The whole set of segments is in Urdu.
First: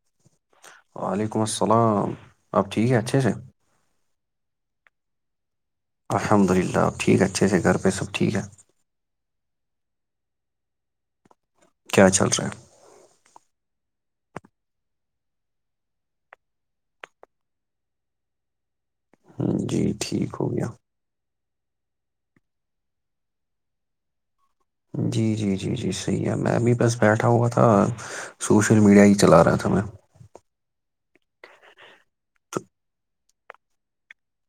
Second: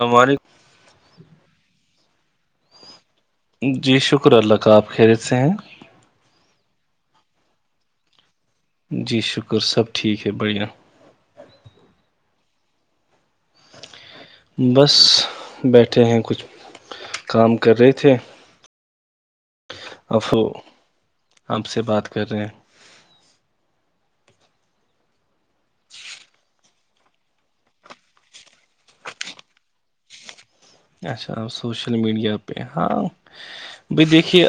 ہمارے وعلیکم السلام اب ٹھیک ہے اچھے سے جی شکر اللہ کا آپ خریت سے ہیں الحمد للہ آپ ٹھیک ہے اچھے سے گھر پہ سب ٹھیک ہے بڑیا کیا چل رہے بس بیٹھے ہیں کچھ کام کر رہے تھے ہ جی اب ٹھیک ہو گیا آپ سے بات کر رہے ہیں جی جی جی جی جی صحی ہے میں اب س بیٹھا ہوا تھا سوشل میڈیا ہی چلا رہا تھا میں اچھا سوشل میڈیا پہ ہاں بائی دیکھیے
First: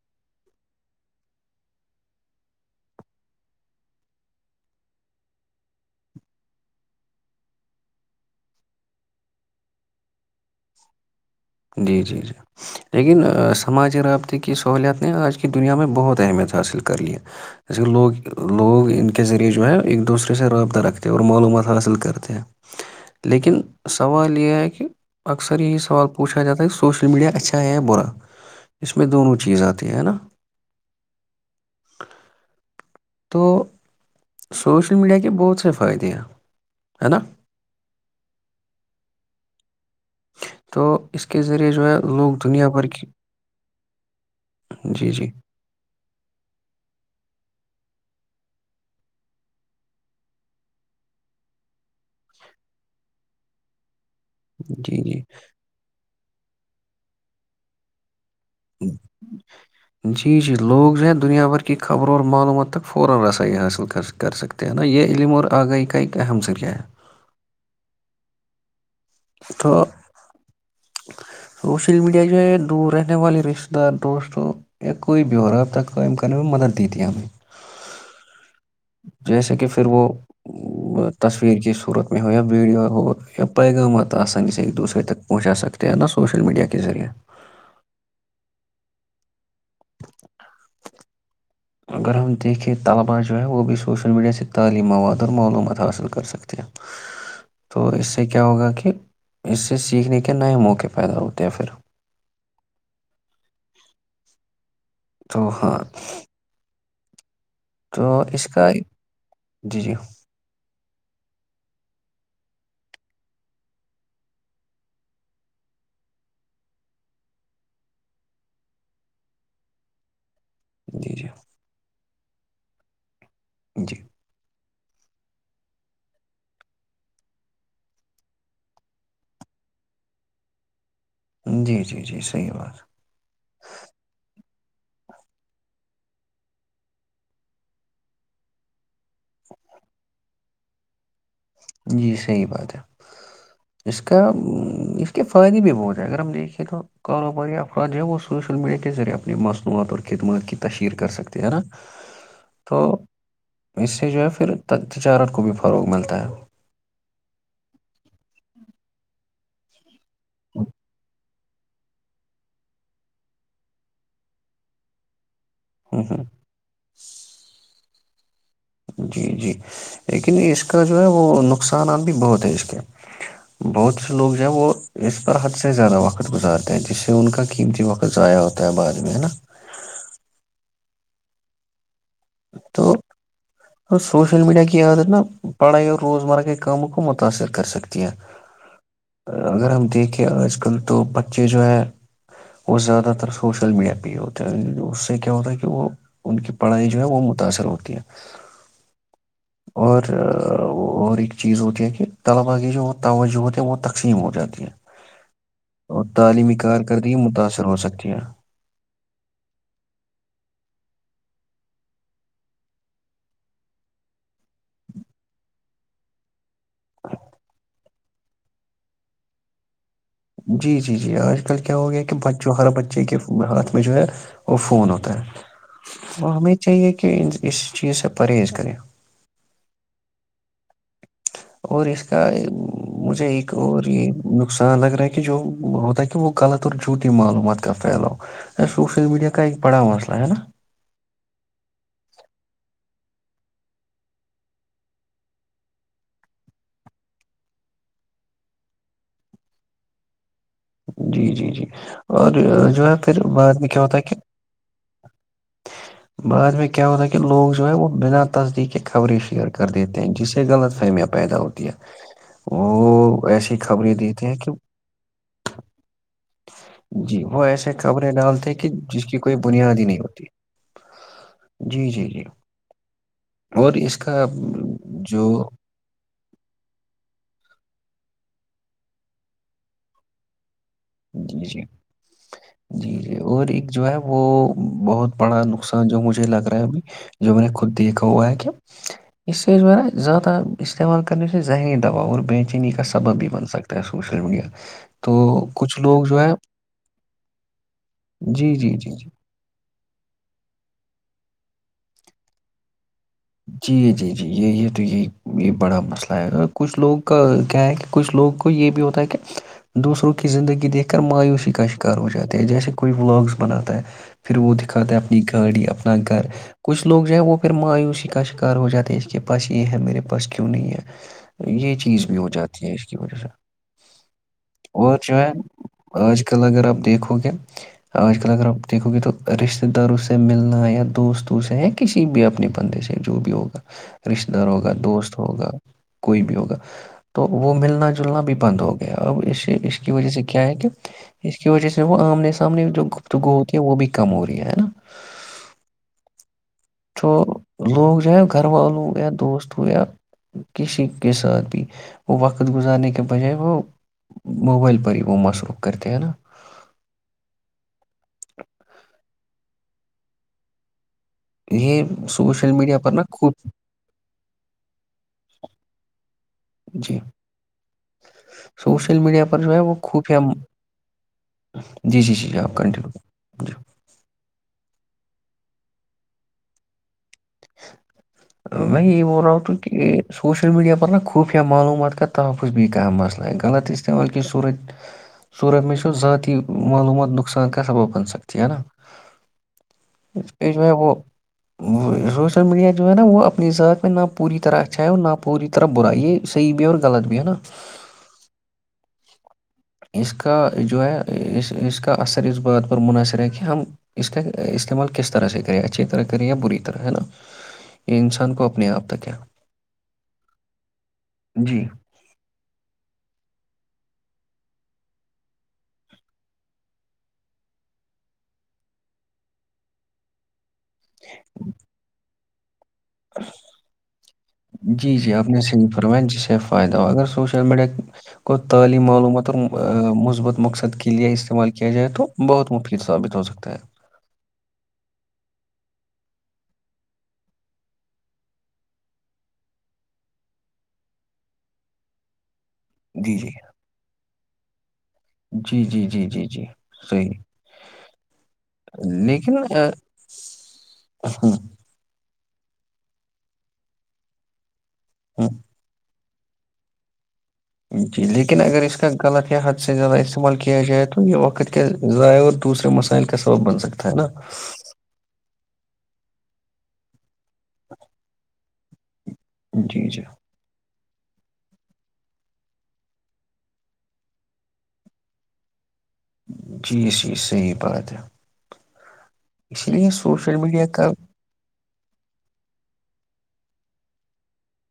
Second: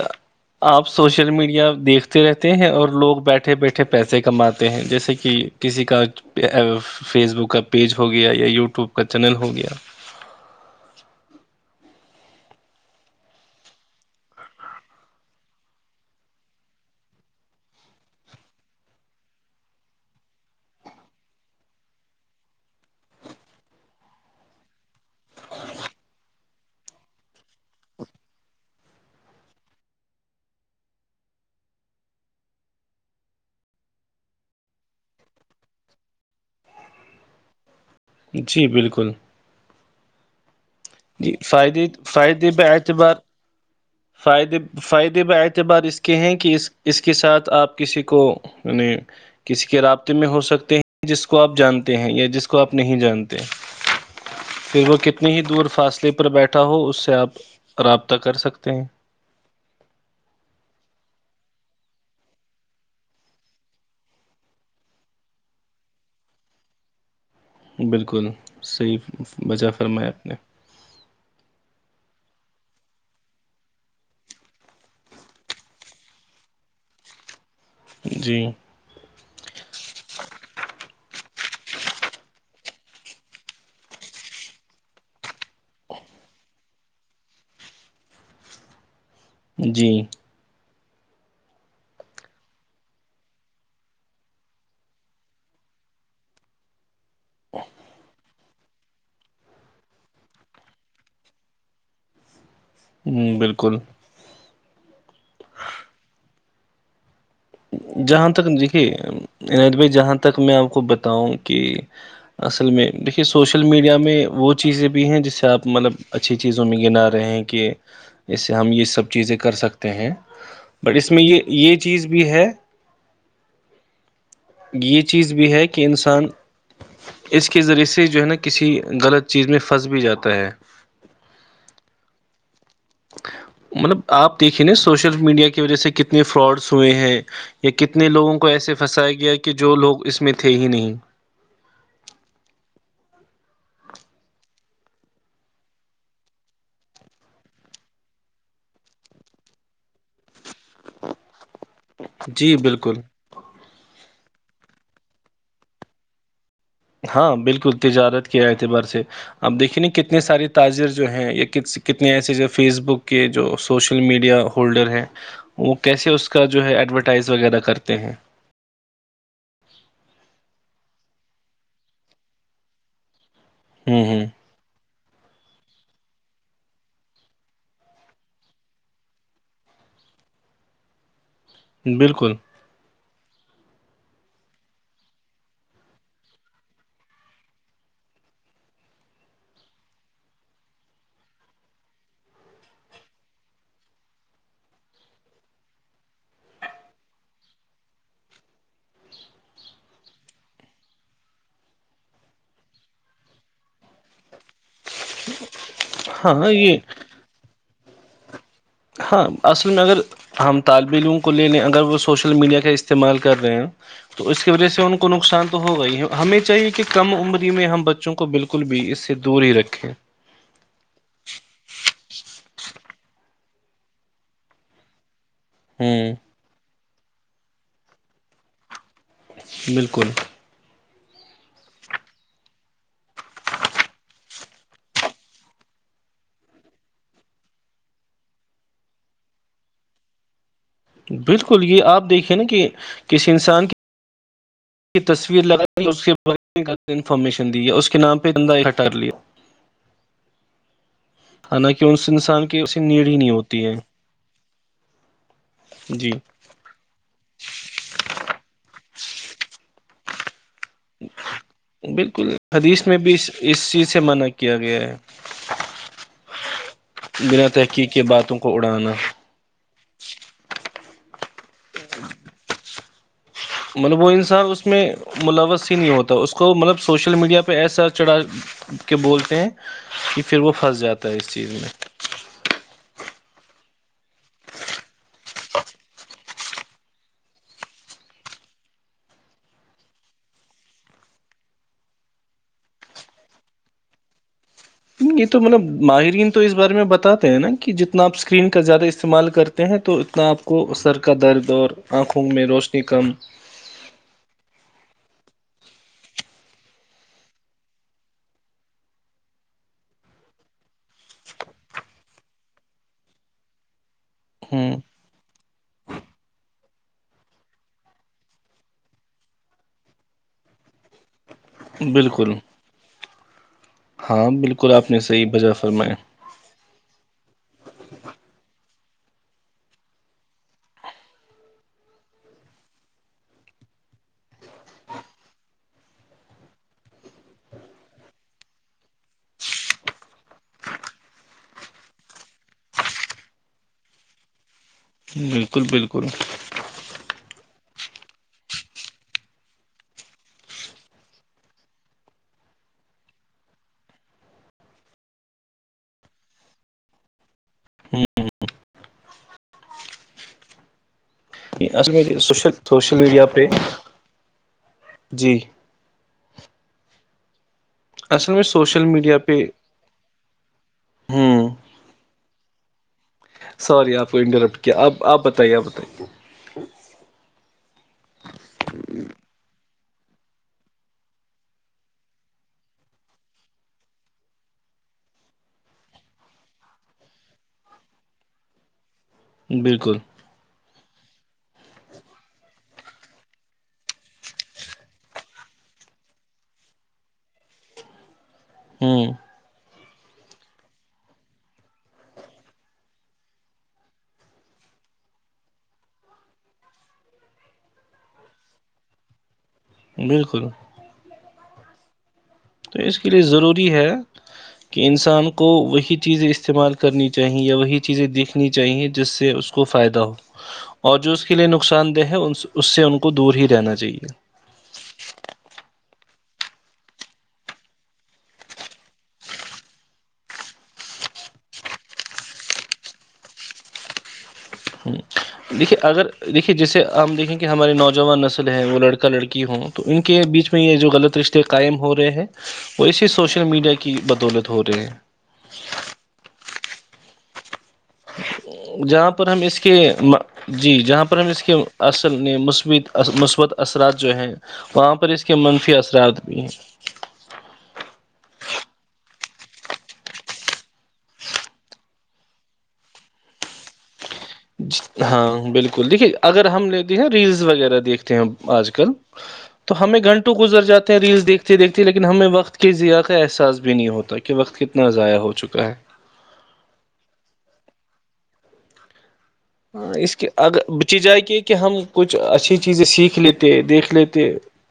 آپ سوشل میڈیا دیکھتے رہتے ہیں اور لوگ بیٹھے بیٹھے پیسے کماتے ہیں جیسے کہ کسی کا فیس بک کا پیج ہو گیا یا یوٹیوب کا چینل ہو گیا جی جی جی لیکن سماجی رابطے کی سہولیات نے آج کی دنیا میں بہت اہمیت حاصل کر لی جیسے لوگ لوگ ان کے ذریعے جو ہے ایک دوسرے سے رابطہ رکھتے ہیں اور معلومات حاصل کرتے ہیں لیکن سوال یہ ہے کہ اکثر یہی سوال پوچھا جاتا ہے سوشل میڈیا اچھا ہے برا اس میں دونوں چیزیں اتی ہیں نا تو سوشل میڈیا کے بہت سے فائدے ہیں نا جی بالکل تو اس جی کے ذریعے فائدے جو ہے لوگ فائدے ب دنیا بھر کی اعتبار فائدے جی فائدے جی ب اعتبار اس کے ہیں کہ اس کے ساتھ آپ کسی کو یعنی کسی کے رابطے میں ہو سکتے ہیں جس کو آپ جانتے ہیں یا جس کو آپ نہیں جانتے جی جی سلیپر بیٹھا ہو اس سے آپ راب تک جی جی لوگ زیاد اور کی خبروں اور معلوموں تک فورا ایسا ہی حاصل کر سکتے ہیں نا یہ علم اور اگئی ک ہم سے کیا ہے بالکل صحی تو سوشل میڈیا جو ہے دور رہنے والے رشتے دار دوستوں یا کوئی بھی ہو رہا ہے اب تک قائم کرنے میں مدد دیتی ہے ہمیں جی جیسے کہ پھر وہ تصویر کی صورت میں ہو یا ویڈیو ہو یا پیغامات آسانی سے ایک دوسرے تک پہنچا سکتے ہیں نہا سوشل میڈیا کے ذریعے جی اگر ہم دیکھیں طلبا جو ہے وہ بھی سوشل میڈیا سے تعلیم مواد اور معلومات حاصل کر سکتے ہیں تو اس سے کیا ہوگا کہ اس سے سیکھنے کے نئے موقع پیدا ہوتے ہیں پھر ہوں بالکل تو ہاں تو جہاں اس تک کا دیکھیے عیت جی بھائی جی جہاں تک میں آپ کو بتاؤں کہ اصل میں دیکھیے سوشل میڈیا میں وہ چیزیں بھی ہیں جس سے آپ مطلب اچھی چیزوں میں گنا رہے ہیں کہ اسسے ہم یہ سب چیزیں کر سکتے ہیں بٹ اس جی میں جی یہ یہ چیز بھی ہے جی یہ چیز بھی ہے کہ انسان اس کے ذریعے سے جو ہے نا کسی غلط چیز میں پھنس بھی جاتا ہے جی جی جی صحیح بات مطلب آپ دیکھیں نا سوشل میڈیا کی وجہ سے کتنے فراڈس ہوئے ہیں یا کتنے لوگوں کو ایسے پھنسایا گیا ہے کہ جو لوگ اس میں تھے ہی نہیں جی صحیح بات ہے اس کا اس کے فائدے بھی بہت ہے اگر ہم دیکھیں تو کاروباری افراد جو ہے وہ سوشل میڈیا کے ذریعے اپنی مصنوعات اور خدمات کی تشہیر کر سکتے ہے نا جی تو بالکل اس جو ہے پھر تجارت کو بھی فروغ ملتا ہے ہاں بالکل تجارت کیا ا تھبار سے آپ دیکیں ن کتنی ساری تاجر جو ہیں ایک ک کتنے ایسے جو فیس بک کے جو سوشل میڈیا ہولڈر ہیں وہ ہوں کیسے ہوں اس کا جو ہے ایڈورٹائز وغیرہ کرتے ت ہیں جی جی لیکن اس کا جو ہے وہ نقصانات بھی بہت ہے اس کے بہت ہوں سے ہوں لوگ جو ہے وہ اس پر حد سے زیادہ وقت گزارتے ہیں جس سے ان کا قیمتی وقت ضائع ہوتا ہے بعد میں ہے نا بالکل تو سوشل میڈیا کی عادت نا پڑھائی اور روزمرہ کے کاموں کو متاثر کر سکتی ہیں اگر ہم دیکھیں آج کل تو بچے جو ہے وہ زیادہ تر سوشل میڈیا پہ ہی ہوتے ہیں اس سے کیا ہوتا ہے کہ وہ ان کی پڑھائی وہ متاثر ہوتی ہے اور ایک چیز ہوتی ہے کہ طلباء کی جو توجہ ہوتی ہے وہ تقسیم ہو جاتی ہے اور ہاں تعلیمی یہ کارکردگی متاثر ہو سکتی اچچیا ہاں اصل میں اگر ہم طالب علم کو ل لنے اگر وہ سوشل میڈیا کا استعمال کر رہے ہیں تو اس کی وجہ سے ان کو نقصان تو ہوگا ہی ہے ہمیں چاہیے کہ کم عمری میں ہم بچوں کو بالکل بھی اس سے دور ہی رکھیں جی جی جی آج کل کیا ہو گیا کہ بچوں ہر بچے کے ہاتھ میں جو ہے وہ فون ہوتا ہے ہوں وہ ہمیں چاہیے کہ کہ اس چیز سے پرہیز کریں بالکل اور اس کا مجھے ایک اور یہ نقصان لگ رہا ہے کہ جو ہوتا ہے کہ وہ غلط اور جھوٹی معلومات کا پھیلاؤ سوشل میڈیا کا ایک بڑا مسئلہ ہے نا بالکل یہ آپ دیکھیں نا کہ کس انسان کی کی تصویر لگا اس کے بار غلط انفارمیشن دی گیا اس کے نام پہ دندہ ہٹار لیا جی جی جی حالانکہ اس اور انسان کی اسے جو ہے نیڈ ہی پھر نہیں بعد ہوتی میں ہے کیا ہوتا کہ جی بعد میں کیا ہوتا ہے کہ لوگ جو ہے وہ بنا تصدیق کے خبریں شیئر کر دیتے تھی جی سر غلط فہمیاں پیدا ہوتی ہے بالکل حدیث میں بھی وہ اس ایسی اس چیز خبریں سے دیتے منع ہیں کہ کیا گیا ہے جی وہ بنا ایسے تحقیق کے خبریں باتوں کو ڈالتے کہ اڑانا جس کی کوئی بنیادی نہیں ہوتی جی جی جی اور اس مطلب وہ کا انسان اس میں جو ملوث ہی نہیں ہوتا اس کو مطلب سوشل میڈیا پہ ایسا چڑھا کے بولتے ہیں کہ پھر وہ پھنس جاتا ہے اس جی چیز جی میں جی اور ایک جو ہے وہ بہت بڑا نقصان جو مجھے لگ رہا ہےب جو میں نے خود دیکھا ہوا ہے کیا اس سے جو ہے نا زیادہ استعمال کرنے سے ذہنی دباؤ اور بے چینی کا سبب بھی بن سکتا ہے سوشل میڈیا یہ تو م کچھ لوگ جو ہے ماہرین تو اس بارے میں بتاتے ہیں نا کہ جتنا آپ اسکرین جی کا جی زیادہ جی جی استعمال کرتے ے ہیں تو اتنا آپ کو سر کا درد اور آنکھوںکھ میں روشنی کم جی جی جی یہ یہ تو یہی یہ بڑا مسئلہ ہے کچھ لوگوں کا کیا ہے کہ کچھ لوگ کو یہ بھی ہوتا ہے کہ دوسروں کی زندگی دیکھ کر مایوسی کا شکار ہو جاتے ہیں جیسے کوئی بلاگس بناتا ہے پھر وہ ہوں دکھاتا ہے اپنی گاڑی اپنا گھر کچھ لوگ جو ہے وہ پھر مایوسی کر کا شکار ہو جاتے ہے اس کے پاس یہ ہے میرے پاس کیوں نہیں ہے یہ چیز بھی ہو بالکل جاتی ہے اس کی وجہ سے ہاں بالکل آپ اور نے جو صحیح ہے بجا فرمایا آج کل اگر آپ دیکھو گے آج کل اگر آپ دیکھو گے تو رشتے داروں سے ملنا یا دوستوں سے یا کسی بھی اپنے بندے سے جو بھی ہوگا رشتے دار ہوگا دوست ہوگا کوئی بھی ہوگا تو وہ ملنا جلنا بھی بند ہو گیا اور اس اس کی وجہ سے کیا ہے کہ اس کی وجہ سے وہ آمنے سامنے جو گفتگو ہوتی ہے وہ بھی کم ہو رہی ہے نا بالکل بالکل تو لوگ جو ہے گھر والوں ہو یا دوست ہو یا کسی کے ساتھ بھی وہ وقت گزارنے کے بجائے وہ موبائل پر ہی وہ مصروخ کرتے ہیں نا یہ اصل میں سوشل پر سوشل نا میڈیا خوب پہ جی جی اصل میں سوشل میڈیا پہ پر جو ہے وہ خوفیا جی جی جیپ کنٹینیو جی سوراری آپ کو انٹرپٹ کیا آپ آپ بتائیے آپ بتائیے میں یہ بول رہا ہوں ت کہ سوشل میڈیا پر ن نہ خوفیہ معلومات کا تحفظ بھی کا مسلہ ہے غلط استعمال صور صورت میں س ذاتی معلومات نقصان کا سبت بن سکتی ہے نا بالکل اس پہ جو ہے وہ وہ سوشل میڈیا ہے نا وہ اپنی ذ میں نہ پور طرح اچھا ہے نہ پوری طرح برا یہ صحیح بھی اورغ نا ت اس کا جو ہے اس اس کا اثر اس بات پر منحصر ہے کہ ہم اس کا استعمال کس طرح سے کریں اچھی طرح کریں یا بری طرح ہے نا یہ انسان کو اپنے آپ تک ہے بالکل جی تو اس کے لیے ضروری ہے کہ انسان کو وہی چیزیں استعمال کرنی چاہیے یا وہی چیزیں دیکھنی چاہیے جس سے اس کو فائدہ ہو اور جو اس کے لئے نقصان دہ ہے اس سے ان کو دور ہی رہنا چاہیے ونٹ جسے فائدہ ہو اگر سوشل میڈیا کو تعلیم معلومات اور مثبت مقصد کے لے استعمال کیا جائے تو بہت مفید ثابت ہو سکتا ہے دیکھیے اگر دیکھیے جیسے ہم دیکھیں کہ ہمارے نوجوان نسل ہیں وہ لڑکا لڑکی ہوں تو ان کے بیچ میں یہ جو غلط رشتے قائم ہو رہے ہیں وہ اسی جی، جی۔ سوشل میڈیا کی بدولت دورے جی جی جی جی جی صحیح جہاں پر لیکن ہم اس آ کے جی جہاں پر ہم ہوں، اس کے اص نے مثبت مثبت اثرات جو ہیں وہاں پر اس ہوں، کے منفی اثرات یہ جی لیکن اگر اس کا غلط یا حد سے زیادہ استعمال کیا جائے تو یہ وقت کے ضائع اور دوسرے مسائل کا سبب بن سکتا ہے نا ہاں بالکل دیکھیے اگر ہم لتے ہیں ریلز وغیرہ دیکھتے ہیں آج کل تو جی، ہمیں جی، گھنٹوں گزر جاتا ریلس دیکھتی دیکھتی لیکن ہمیں وقت کے ضیاع کا احسا بھی نہیں ہوتا کہ وقت کتنا ضائع ہو چکا ہے جی جی صحیح بات ہے لیے ہاں اس کی سوشل اگر میڈیا کا بچی جائے کہ کہ ہم کچھ اچھی چیزیں سیکھ لیتے دیکھ لیتے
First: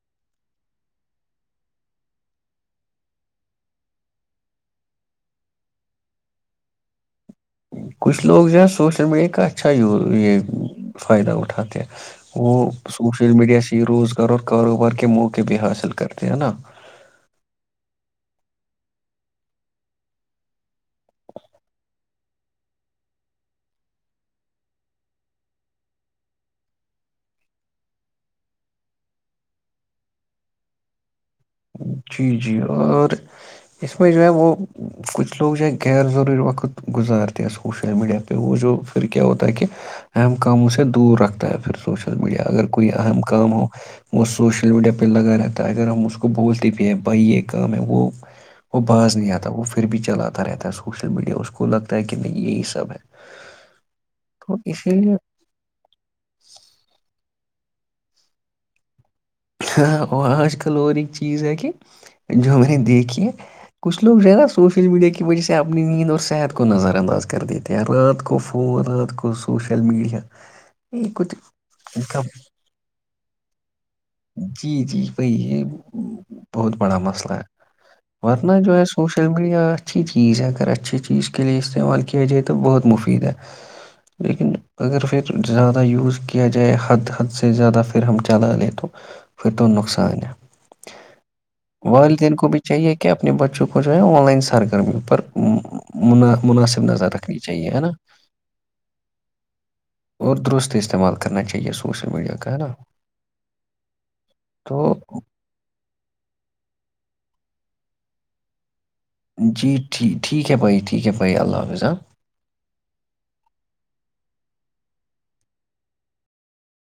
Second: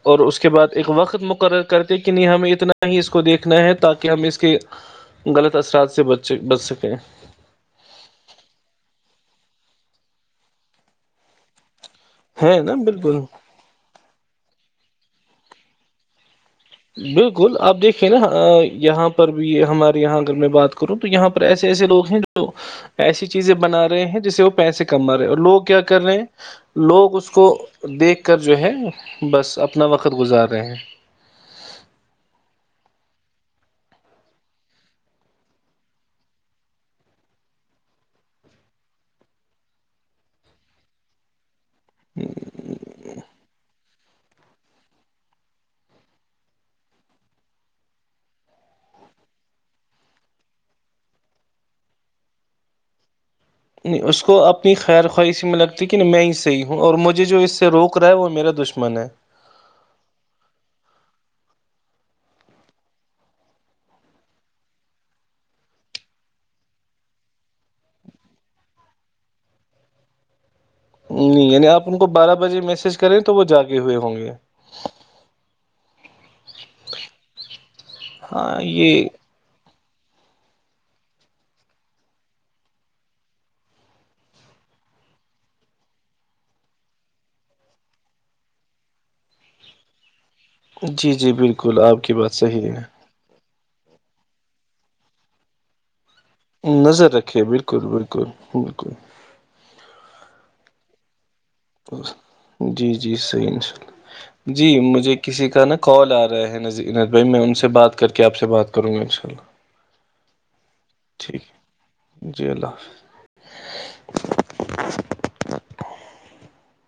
اور اس کے بعد ایک وقت مقرر کرتے کہ نہیں ہمیں اتنا ہی اس کو دیکھنا ہے تاکہ ہم اس کے غلط اثرات سے بچ بچ سکیں کچھ لوگ جو ہے سوشل میڈیا کا اچھاو یہ فائدہ اٹھاتے وہ ہے نا بالکل سوشل میڈیا سے روزگار اور کاروبار کے موقع بھی حاصل کرتے ہیں نا بالکل آپ دیکھیے نا یہاں پر بھی ہمارے یہاں اگر میں بات کروں تو یہاں پر ایسے ایسے لوگ ہیں جو ایسی چیزیں بنا رہے ہیں جسے وہ پیسے کما رہے ہیں اور لوگ کیا کر رہے ہیں لوگ اس کو دیکھ کر جو ہے بس اپنا وقت گزار رہے ہیں جی جی اور اس میں جو ہے وہ کچھ لوگ جو ہے غیر ضروری وقت گزارتے ہیں سوشل میڈیا پہ وہ جو پھر کیا ہوتا ہے کہ اہم کاموں سے دور رکھتا ہے پھر سوشل میڈیا اگر کوئی اہم کام ہو وہ سوشل میڈیا پہ لگا رہتا ہے اگر ہم اس کو اس کو بولتے بھی ہیں بھائی یہ کام ہے وہ وہ باز نہیں آتا وہ پھر بھی چلاتا رہتا ہے سوشل میڈیا اس کو لگتا ہے کہ نہیں یہی سب ہے نہیں اس کو تو اپنی اسی خیر لیے خواہشی میں لگتی ہے کہ میں ہی صحی ہوں اور مجھے جو اس سے روک رہا ہے وہ میرا دشمن ہے ہ آج کل اور ایک چیز ہے کہ جو میں نے دیکھی ہے کچھ لوگ جو ہے نا سوشل میڈیا کی وجہ سے اپنی نیند اور صحت کو نظر انداز کر دیتے ہیں رات کو فون رات کو سوشل میڈیا یہ کچھ نہیں یع آپ ان کو بارہ بجے میسج کریں تو وہ جا کے جی جی بی یہ بہت بڑا مسئلہ ہے ورنہ ہاں جو ہے یہ سوشل میڈیا اچھی چیز ہے اگر اچھی چیز کے لیے استعمال کیا جائے تو بہت مفید ہے لیکن اگر پھر زیادہ یوز کیا جائے حد حد سے زیادہ پھر ہم چلا لیں تو پت توو نقصان جی جی بالکل آپ کی بات صحیح ہے چک جو ہے آن لائن سرگرمی پر منا- مناسب نظر رکھنی رکھے چاہیے بالکل ہے نا بالکل بالکل اور درست استعمال کر جی جی صحیح ان شاء اللہ جی تو مجھے کسی کا نا کال آ رہا ہے ن بھائی میں ان سے بات کر کے آپ سے بات کر جیٹ ٹھیک ہے بھائی ٹھیک ہے بھائی اللہ حافظ آ جی اللہ حافظ